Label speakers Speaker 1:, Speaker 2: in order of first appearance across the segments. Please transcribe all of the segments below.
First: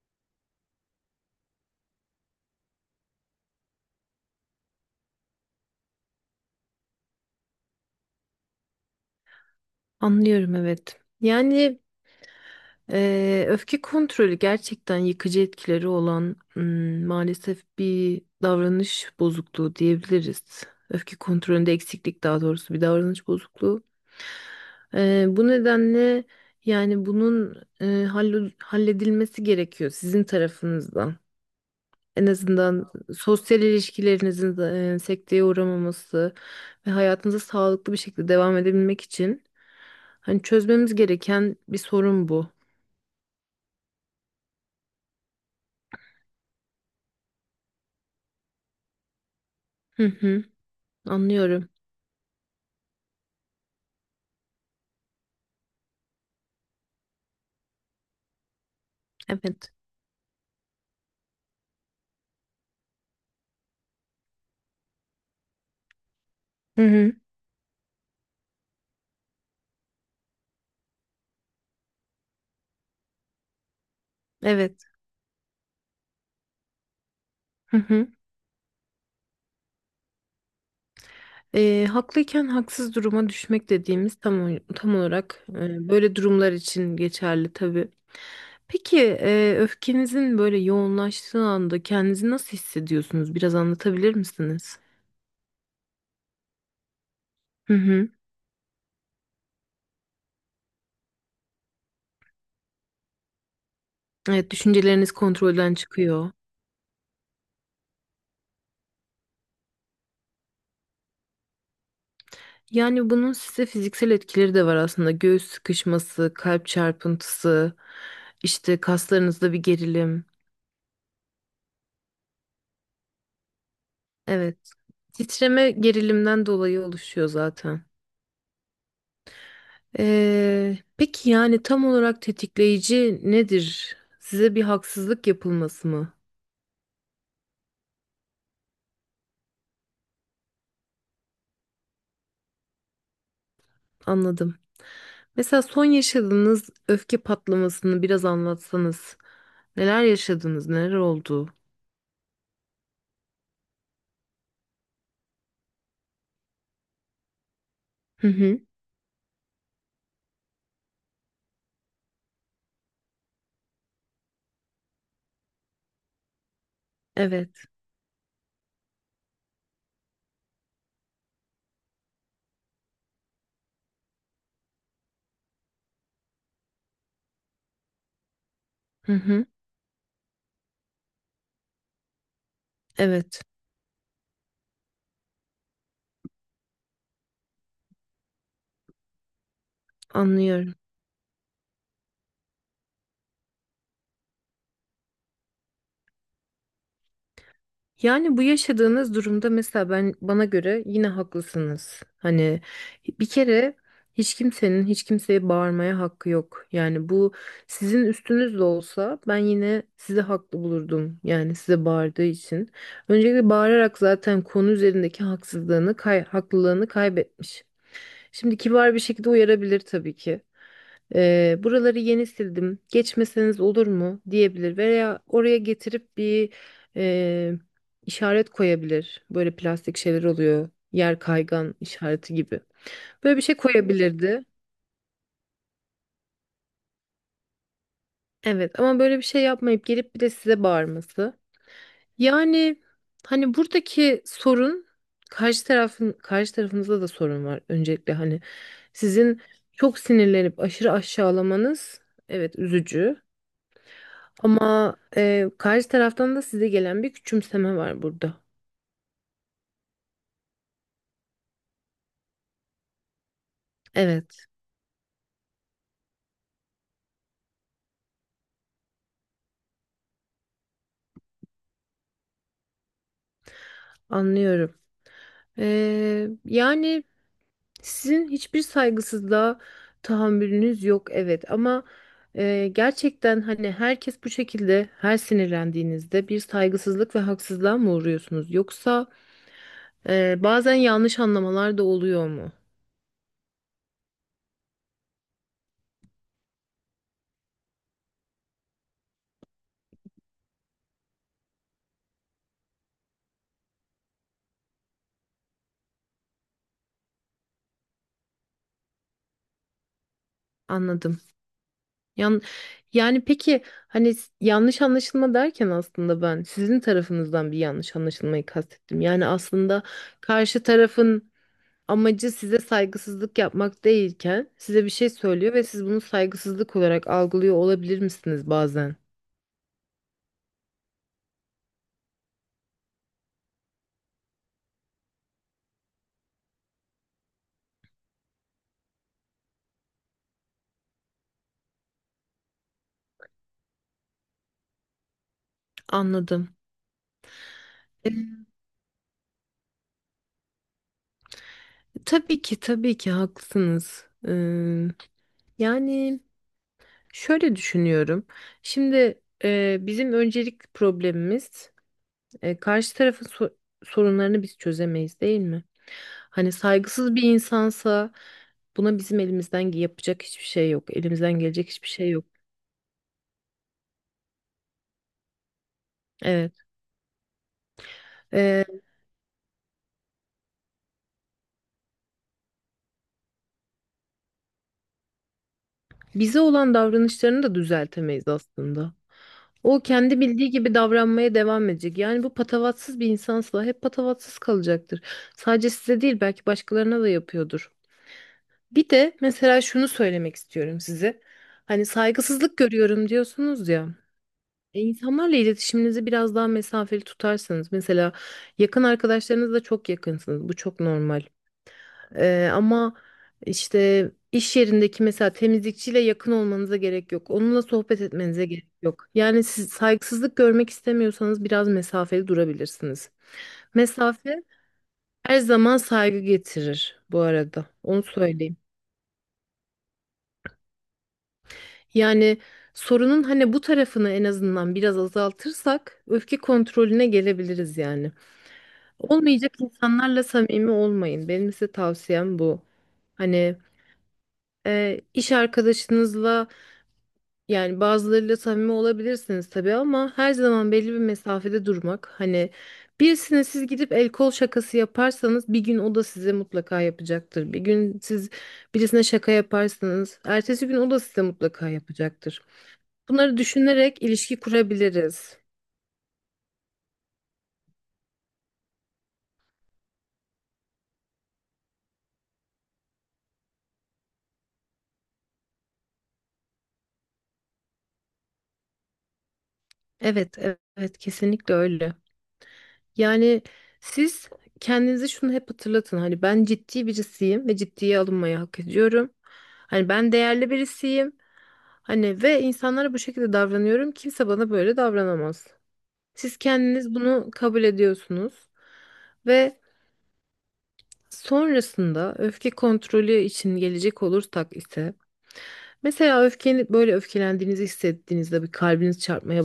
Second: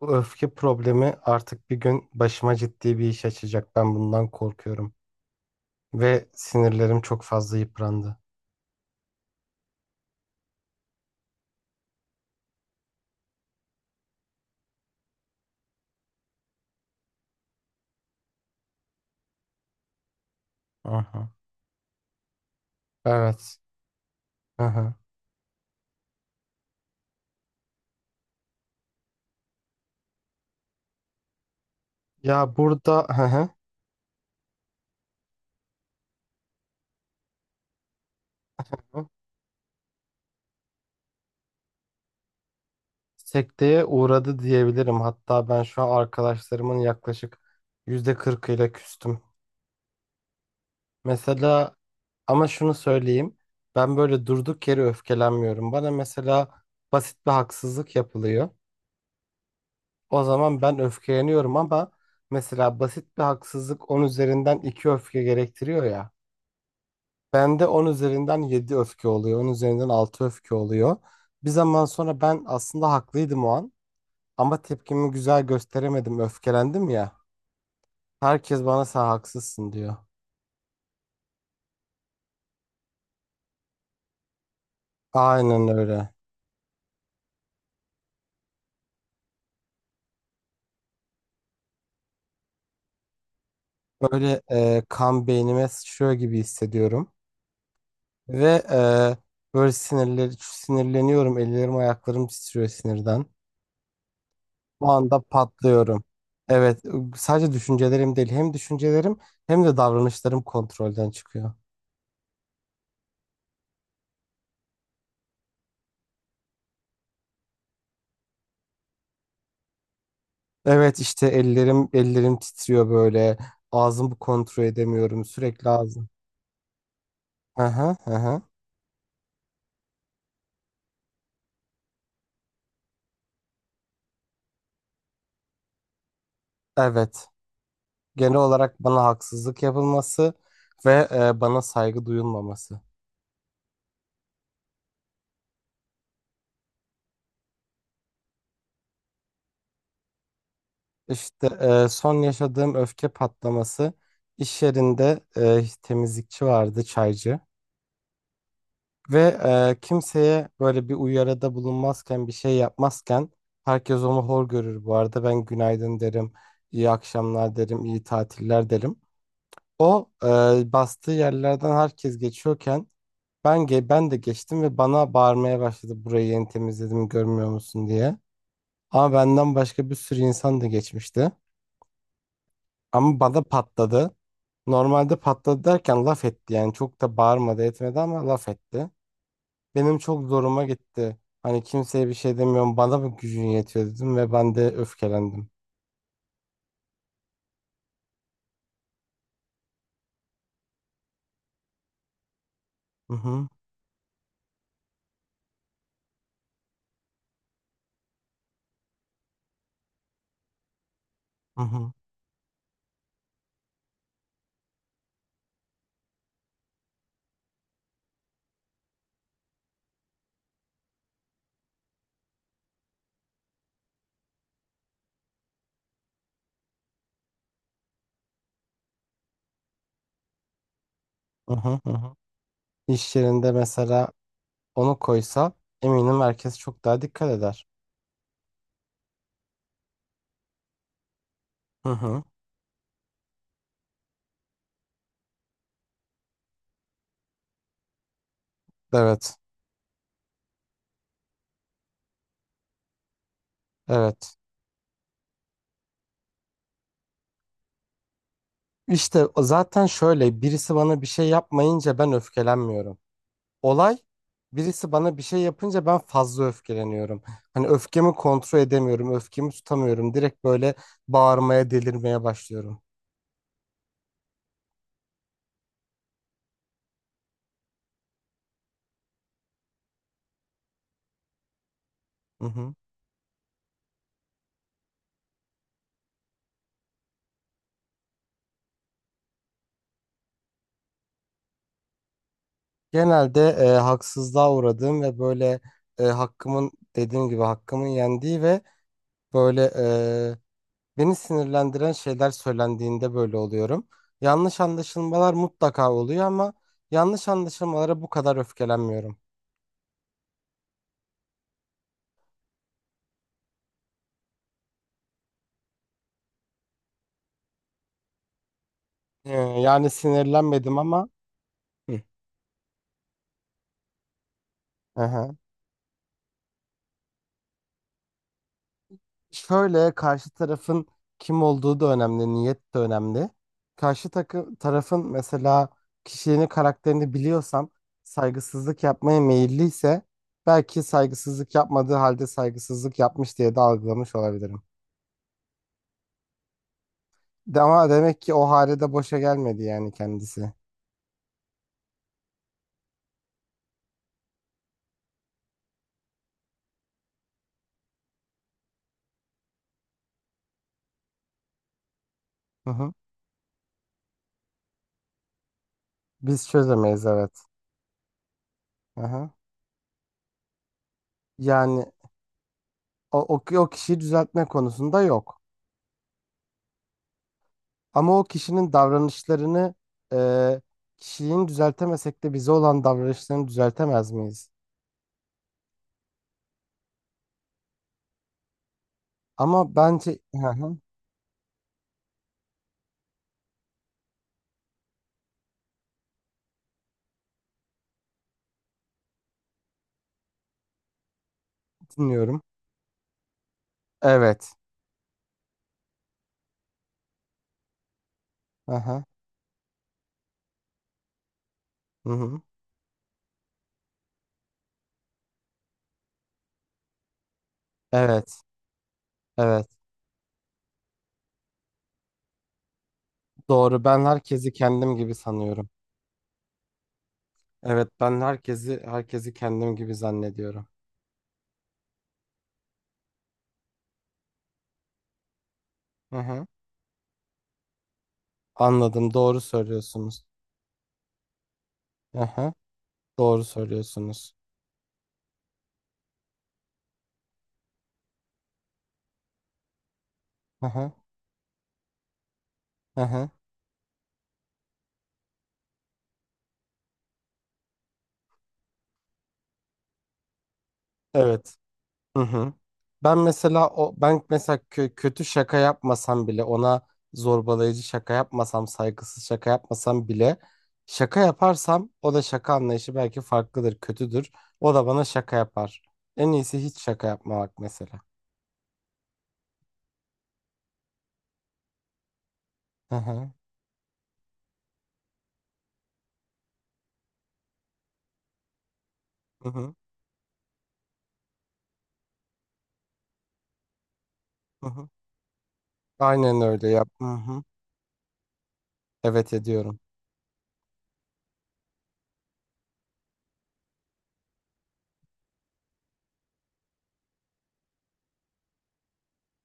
Speaker 1: Bu öfke problemi artık bir gün başıma ciddi bir iş açacak. Ben bundan korkuyorum. Ve sinirlerim çok fazla yıprandı.
Speaker 2: Anlıyorum, evet. Yani öfke kontrolü gerçekten yıkıcı etkileri olan, maalesef bir davranış bozukluğu diyebiliriz. Öfke
Speaker 1: Aha.
Speaker 2: kontrolünde eksiklik, daha doğrusu bir davranış
Speaker 1: Evet.
Speaker 2: bozukluğu.
Speaker 1: Aha.
Speaker 2: Bu nedenle yani bunun halledilmesi gerekiyor sizin tarafınızdan. En
Speaker 1: Ya
Speaker 2: azından
Speaker 1: burada aha.
Speaker 2: sosyal ilişkilerinizin sekteye uğramaması ve hayatınıza sağlıklı bir şekilde devam edebilmek için hani çözmemiz gereken bir sorun bu.
Speaker 1: Sekteye uğradı diyebilirim. Hatta ben şu an arkadaşlarımın yaklaşık %40'ıyla küstüm.
Speaker 2: Hı hı, anlıyorum.
Speaker 1: Mesela ama şunu söyleyeyim. Ben böyle durduk yere öfkelenmiyorum. Bana mesela basit bir haksızlık yapılıyor.
Speaker 2: Evet.
Speaker 1: O zaman ben öfkeleniyorum ama mesela basit bir haksızlık 10 üzerinden 2 öfke gerektiriyor ya.
Speaker 2: Hı hı,
Speaker 1: Bende 10 üzerinden 7 öfke oluyor. On üzerinden 6 öfke oluyor. Bir zaman sonra ben aslında haklıydım o an ama
Speaker 2: evet.
Speaker 1: tepkimi güzel gösteremedim. Öfkelendim ya.
Speaker 2: Hı hı.
Speaker 1: Herkes bana sen haksızsın diyor.
Speaker 2: Haklıyken haksız duruma düşmek dediğimiz tam tam olarak
Speaker 1: Aynen öyle.
Speaker 2: böyle durumlar için geçerli tabii. Peki öfkenizin böyle yoğunlaştığı anda kendinizi nasıl hissediyorsunuz? Biraz anlatabilir
Speaker 1: Böyle
Speaker 2: misiniz?
Speaker 1: kan beynime sıçrıyor gibi hissediyorum.
Speaker 2: Hı hı.
Speaker 1: Ve böyle sinirleniyorum. Ellerim ayaklarım titriyor sinirden.
Speaker 2: Evet,
Speaker 1: Bu
Speaker 2: düşünceleriniz
Speaker 1: anda
Speaker 2: kontrolden
Speaker 1: patlıyorum.
Speaker 2: çıkıyor.
Speaker 1: Evet, sadece düşüncelerim değil, hem düşüncelerim hem de davranışlarım kontrolden çıkıyor.
Speaker 2: Yani bunun size fiziksel etkileri de var aslında. Göğüs sıkışması, kalp çarpıntısı, işte kaslarınızda bir gerilim.
Speaker 1: Evet, işte ellerim titriyor böyle. Ağzımı kontrol
Speaker 2: Evet.
Speaker 1: edemiyorum. Sürekli
Speaker 2: Titreme
Speaker 1: ağzım.
Speaker 2: gerilimden dolayı oluşuyor
Speaker 1: Hı
Speaker 2: zaten.
Speaker 1: hı hı. Hı.
Speaker 2: Peki yani tam olarak tetikleyici nedir? Size bir haksızlık yapılması mı?
Speaker 1: Evet. Genel olarak bana haksızlık yapılması ve bana saygı duyulmaması.
Speaker 2: Anladım. Mesela son yaşadığınız öfke patlamasını biraz anlatsanız. Neler yaşadınız? Neler
Speaker 1: İşte
Speaker 2: oldu?
Speaker 1: son yaşadığım öfke patlaması iş yerinde temizlikçi vardı, çaycı.
Speaker 2: Hı hı.
Speaker 1: Ve kimseye böyle bir uyarıda bulunmazken bir şey yapmazken herkes onu hor görür bu arada. Ben günaydın derim, iyi
Speaker 2: Evet.
Speaker 1: akşamlar derim, iyi tatiller derim. O bastığı yerlerden herkes geçiyorken ben de geçtim ve bana bağırmaya başladı burayı yeni temizledim görmüyor musun diye.
Speaker 2: Hı
Speaker 1: Ama
Speaker 2: hı.
Speaker 1: benden başka bir sürü insan da geçmişti. Ama
Speaker 2: Evet,
Speaker 1: bana patladı. Normalde patladı derken laf etti yani çok da bağırmadı etmedi ama laf etti. Benim çok zoruma
Speaker 2: anlıyorum.
Speaker 1: gitti. Hani kimseye bir şey demiyorum. Bana mı gücün yetiyor dedim ve ben de öfkelendim.
Speaker 2: Yani bu yaşadığınız durumda mesela ben, bana göre yine haklısınız. Hani
Speaker 1: Hı
Speaker 2: bir
Speaker 1: hı,
Speaker 2: kere hiç kimsenin hiç kimseye bağırmaya hakkı yok. Yani bu sizin üstünüz de olsa ben yine sizi haklı bulurdum. Yani
Speaker 1: hı
Speaker 2: size
Speaker 1: hı,
Speaker 2: bağırdığı için. Öncelikle bağırarak zaten konu üzerindeki haksızlığını, haklılığını kaybetmiş. Şimdi kibar bir şekilde uyarabilir tabii ki. Buraları yeni sildim. Geçmeseniz olur mu diyebilir veya oraya getirip bir e, işaret koyabilir. Böyle plastik şeyler oluyor. Yer
Speaker 1: hı
Speaker 2: kaygan
Speaker 1: hı, hı hı.
Speaker 2: işareti gibi.
Speaker 1: İş
Speaker 2: Böyle bir
Speaker 1: yerinde
Speaker 2: şey
Speaker 1: mesela
Speaker 2: koyabilirdi.
Speaker 1: onu koysa eminim herkes çok daha dikkat eder.
Speaker 2: Evet, ama böyle bir şey yapmayıp gelip bir de size bağırması.
Speaker 1: Hı hı.
Speaker 2: Yani hani buradaki sorun karşı tarafınızda da sorun var öncelikle, hani
Speaker 1: Evet,
Speaker 2: sizin çok sinirlenip aşırı aşağılamanız, evet, üzücü.
Speaker 1: evet.
Speaker 2: Ama karşı taraftan da size gelen bir küçümseme var burada.
Speaker 1: İşte o zaten şöyle birisi bana bir şey yapmayınca ben öfkelenmiyorum. Olay
Speaker 2: Evet,
Speaker 1: birisi bana bir şey yapınca ben fazla öfkeleniyorum. Hani öfkemi kontrol edemiyorum, öfkemi tutamıyorum. Direkt böyle bağırmaya, delirmeye başlıyorum.
Speaker 2: anlıyorum. Yani sizin hiçbir saygısızlığa tahammülünüz yok, evet. Ama
Speaker 1: Hı hı.
Speaker 2: gerçekten hani herkes bu şekilde her sinirlendiğinizde bir saygısızlık ve haksızlığa mı uğruyorsunuz? Yoksa bazen yanlış anlamalar da oluyor mu?
Speaker 1: Genelde haksızlığa uğradığım ve böyle hakkımın dediğim gibi hakkımın yendiği ve böyle beni sinirlendiren şeyler söylendiğinde böyle oluyorum. Yanlış anlaşılmalar mutlaka oluyor ama yanlış anlaşılmalara bu kadar öfkelenmiyorum.
Speaker 2: Anladım. Yan, Yani peki hani yanlış anlaşılma derken aslında ben sizin tarafınızdan bir yanlış anlaşılmayı kastettim. Yani aslında
Speaker 1: Yani
Speaker 2: karşı
Speaker 1: sinirlenmedim ama.
Speaker 2: tarafın
Speaker 1: Hı.
Speaker 2: amacı size saygısızlık yapmak değilken size bir şey
Speaker 1: Aha.
Speaker 2: söylüyor ve siz bunu saygısızlık olarak algılıyor olabilir misiniz bazen?
Speaker 1: Şöyle karşı tarafın kim olduğu da önemli, niyet de önemli. Karşı tarafın mesela kişiliğini, karakterini biliyorsam saygısızlık yapmaya meyilliyse belki saygısızlık yapmadığı halde saygısızlık yapmış diye de algılamış olabilirim.
Speaker 2: Anladım.
Speaker 1: Ama demek ki
Speaker 2: Ee,
Speaker 1: o hale de boşa gelmedi yani kendisi.
Speaker 2: tabii ki tabii ki haklısınız. Yani şöyle düşünüyorum. Şimdi bizim öncelik problemimiz. E,
Speaker 1: Hı hı.
Speaker 2: karşı tarafın sorunlarını biz çözemeyiz değil mi?
Speaker 1: Biz
Speaker 2: Hani
Speaker 1: çözemeyiz
Speaker 2: saygısız bir
Speaker 1: evet.
Speaker 2: insansa buna
Speaker 1: Hı
Speaker 2: bizim
Speaker 1: hı.
Speaker 2: elimizden yapacak hiçbir şey yok. Elimizden gelecek
Speaker 1: Yani
Speaker 2: hiçbir şey yok.
Speaker 1: o kişiyi düzeltme konusunda yok.
Speaker 2: Evet.
Speaker 1: Ama o
Speaker 2: E,
Speaker 1: kişinin davranışlarını e, kişiliğini düzeltemesek de bize olan davranışlarını düzeltemez miyiz?
Speaker 2: Bize olan davranışlarını da düzeltemeyiz aslında.
Speaker 1: Ama
Speaker 2: O
Speaker 1: bence.
Speaker 2: kendi
Speaker 1: Hı
Speaker 2: bildiği gibi
Speaker 1: hı,
Speaker 2: davranmaya devam edecek. Yani bu patavatsız bir insansa hep patavatsız kalacaktır. Sadece size değil, belki başkalarına da yapıyordur. Bir de mesela şunu söylemek istiyorum size. Hani
Speaker 1: dinliyorum.
Speaker 2: saygısızlık görüyorum diyorsunuz ya.
Speaker 1: Evet.
Speaker 2: E, İnsanlarla iletişiminizi biraz daha mesafeli tutarsanız, mesela
Speaker 1: Hı
Speaker 2: yakın
Speaker 1: hı.
Speaker 2: arkadaşlarınızla çok yakınsınız. Bu çok normal.
Speaker 1: Hı hı.
Speaker 2: Ama işte iş yerindeki mesela temizlikçiyle yakın olmanıza gerek yok. Onunla sohbet
Speaker 1: Evet.
Speaker 2: etmenize gerek yok. Yani
Speaker 1: Evet.
Speaker 2: siz saygısızlık görmek istemiyorsanız biraz mesafeli durabilirsiniz.
Speaker 1: Doğru. Ben
Speaker 2: Mesafe
Speaker 1: herkesi kendim gibi
Speaker 2: her
Speaker 1: sanıyorum.
Speaker 2: zaman saygı getirir bu arada.
Speaker 1: Evet,
Speaker 2: Onu
Speaker 1: ben
Speaker 2: söyleyeyim.
Speaker 1: herkesi kendim gibi zannediyorum.
Speaker 2: Yani sorunun hani bu tarafını en azından biraz azaltırsak
Speaker 1: Hı
Speaker 2: öfke
Speaker 1: hı.
Speaker 2: kontrolüne gelebiliriz yani.
Speaker 1: Anladım. Doğru
Speaker 2: Olmayacak insanlarla
Speaker 1: söylüyorsunuz.
Speaker 2: samimi olmayın. Benim size
Speaker 1: Hı
Speaker 2: tavsiyem
Speaker 1: hı.
Speaker 2: bu.
Speaker 1: Doğru
Speaker 2: Hani
Speaker 1: söylüyorsunuz.
Speaker 2: iş arkadaşınızla yani bazılarıyla samimi olabilirsiniz tabii, ama her
Speaker 1: Hı
Speaker 2: zaman belli
Speaker 1: hı.
Speaker 2: bir mesafede durmak. Hani
Speaker 1: Hı hı.
Speaker 2: birisine siz gidip el kol şakası yaparsanız bir gün o da size mutlaka yapacaktır. Bir gün siz birisine şaka yaparsanız ertesi gün o da size
Speaker 1: Evet.
Speaker 2: mutlaka
Speaker 1: Hı
Speaker 2: yapacaktır.
Speaker 1: hı. Ben
Speaker 2: Bunları
Speaker 1: mesela o
Speaker 2: düşünerek
Speaker 1: ben
Speaker 2: ilişki
Speaker 1: mesela kötü
Speaker 2: kurabiliriz.
Speaker 1: şaka yapmasam bile ona zorbalayıcı şaka yapmasam saygısız şaka yapmasam bile şaka yaparsam o da şaka anlayışı belki farklıdır kötüdür o da bana şaka yapar. En iyisi hiç şaka yapmamak mesela.
Speaker 2: Evet, evet, evet, kesinlikle öyle.
Speaker 1: Hı hı,
Speaker 2: Yani siz kendinize şunu hep hatırlatın. Hani ben ciddi birisiyim ve ciddiye alınmayı hak ediyorum.
Speaker 1: hı hı,
Speaker 2: Hani ben değerli birisiyim. Hani ve insanlara bu şekilde davranıyorum. Kimse bana
Speaker 1: hı
Speaker 2: böyle
Speaker 1: hı.
Speaker 2: davranamaz. Siz
Speaker 1: Aynen öyle yap.
Speaker 2: kendiniz
Speaker 1: Hı
Speaker 2: bunu
Speaker 1: hı.
Speaker 2: kabul ediyorsunuz.
Speaker 1: Evet
Speaker 2: Ve
Speaker 1: ediyorum.
Speaker 2: sonrasında öfke kontrolü için gelecek olursak ise, mesela öfkeni böyle öfkelendiğinizi hissettiğinizde bir kalbiniz çarpmaya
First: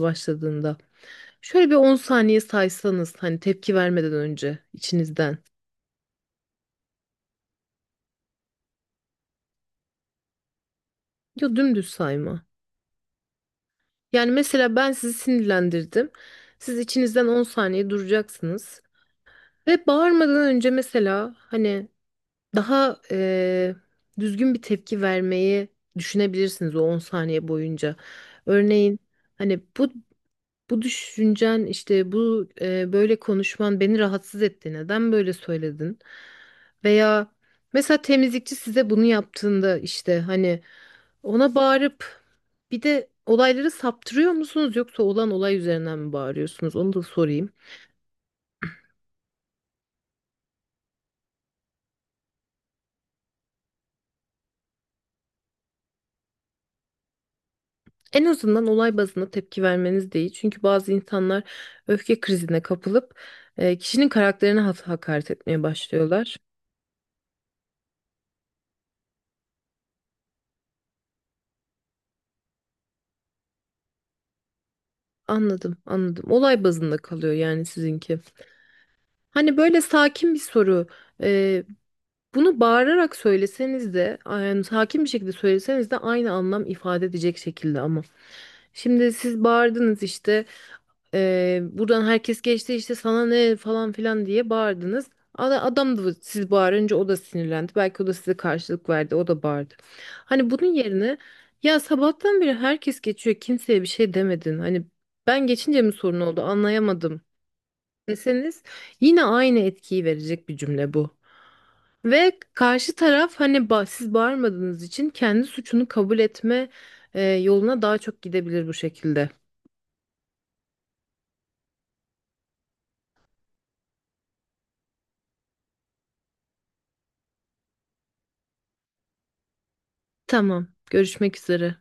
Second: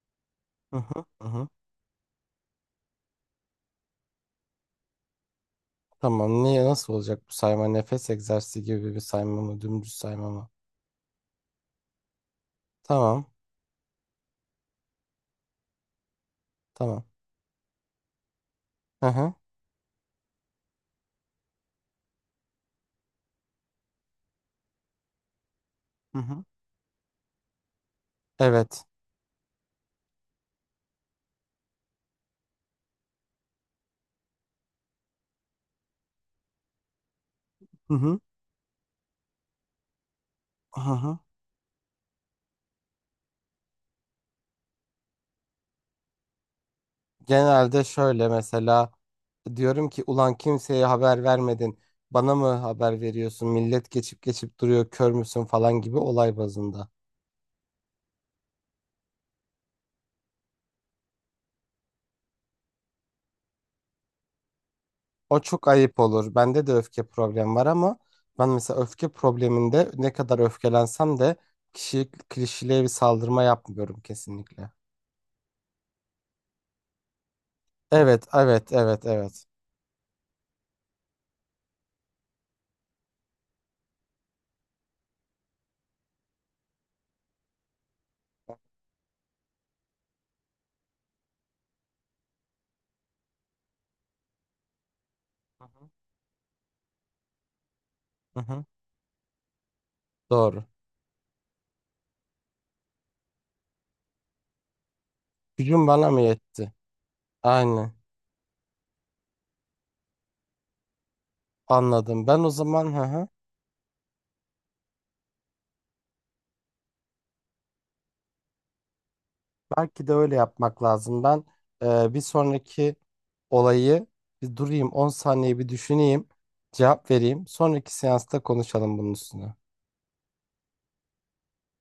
Speaker 1: Hı
Speaker 2: başladığında
Speaker 1: hı, hı hı.
Speaker 2: şöyle bir 10 saniye saysanız hani tepki vermeden önce içinizden.
Speaker 1: Tamam, niye nasıl olacak bu sayma, nefes egzersizi gibi bir sayma mı, dümdüz sayma mı?
Speaker 2: Ya dümdüz sayma.
Speaker 1: Tamam,
Speaker 2: Yani mesela ben sizi sinirlendirdim. Siz
Speaker 1: tamam.
Speaker 2: içinizden 10 saniye duracaksınız
Speaker 1: Hı hı,
Speaker 2: ve bağırmadan önce mesela hani daha düzgün bir tepki vermeyi
Speaker 1: hı hı.
Speaker 2: düşünebilirsiniz o 10 saniye boyunca.
Speaker 1: Evet.
Speaker 2: Örneğin hani bu düşüncen, işte bu böyle konuşman beni rahatsız etti. Neden böyle söyledin? Veya
Speaker 1: Hı
Speaker 2: mesela
Speaker 1: hı.
Speaker 2: temizlikçi size bunu yaptığında, işte hani
Speaker 1: Hı hı.
Speaker 2: ona bağırıp bir de olayları saptırıyor musunuz, yoksa olan olay üzerinden mi bağırıyorsunuz? Onu da sorayım.
Speaker 1: Genelde şöyle mesela diyorum ki ulan kimseye haber vermedin. Bana mı haber veriyorsun? Millet geçip geçip duruyor. Kör müsün falan gibi olay bazında.
Speaker 2: En azından olay bazında tepki vermeniz değil. Çünkü bazı insanlar öfke krizine kapılıp kişinin karakterine hakaret
Speaker 1: O
Speaker 2: etmeye
Speaker 1: çok ayıp olur.
Speaker 2: başlıyorlar.
Speaker 1: Bende de öfke problemi var ama ben mesela öfke probleminde ne kadar öfkelensem de kişi kişiliğe bir saldırma yapmıyorum kesinlikle.
Speaker 2: Anladım, anladım. Olay bazında kalıyor yani sizinki.
Speaker 1: Evet, evet, evet, evet.
Speaker 2: Hani böyle sakin bir soru. e, Bunu bağırarak söyleseniz de, yani sakin bir şekilde söyleseniz de aynı anlam ifade edecek şekilde ama. Şimdi siz bağırdınız işte. Buradan herkes geçti, işte sana ne falan filan diye bağırdınız.
Speaker 1: Hı hı.
Speaker 2: Adam da siz bağırınca o da sinirlendi. Belki o da size
Speaker 1: Hı hı.
Speaker 2: karşılık verdi. O da bağırdı. Hani
Speaker 1: Doğru.
Speaker 2: bunun yerine ya sabahtan beri herkes geçiyor. Kimseye bir şey demedin. Hani ben geçince
Speaker 1: Gücün
Speaker 2: mi
Speaker 1: bana
Speaker 2: sorun
Speaker 1: mı
Speaker 2: oldu
Speaker 1: yetti?
Speaker 2: anlayamadım
Speaker 1: Aynen.
Speaker 2: deseniz yine aynı etkiyi verecek bir cümle bu.
Speaker 1: Anladım.
Speaker 2: Ve
Speaker 1: Ben o zaman,
Speaker 2: karşı
Speaker 1: hı hı.
Speaker 2: taraf hani siz bağırmadığınız için kendi suçunu kabul etme yoluna daha çok gidebilir bu şekilde.
Speaker 1: Belki de öyle yapmak lazım. Ben bir sonraki olayı bir durayım 10 saniye bir düşüneyim. Cevap vereyim. Sonraki seansta konuşalım bunun üstüne.
Speaker 2: Tamam, görüşmek üzere.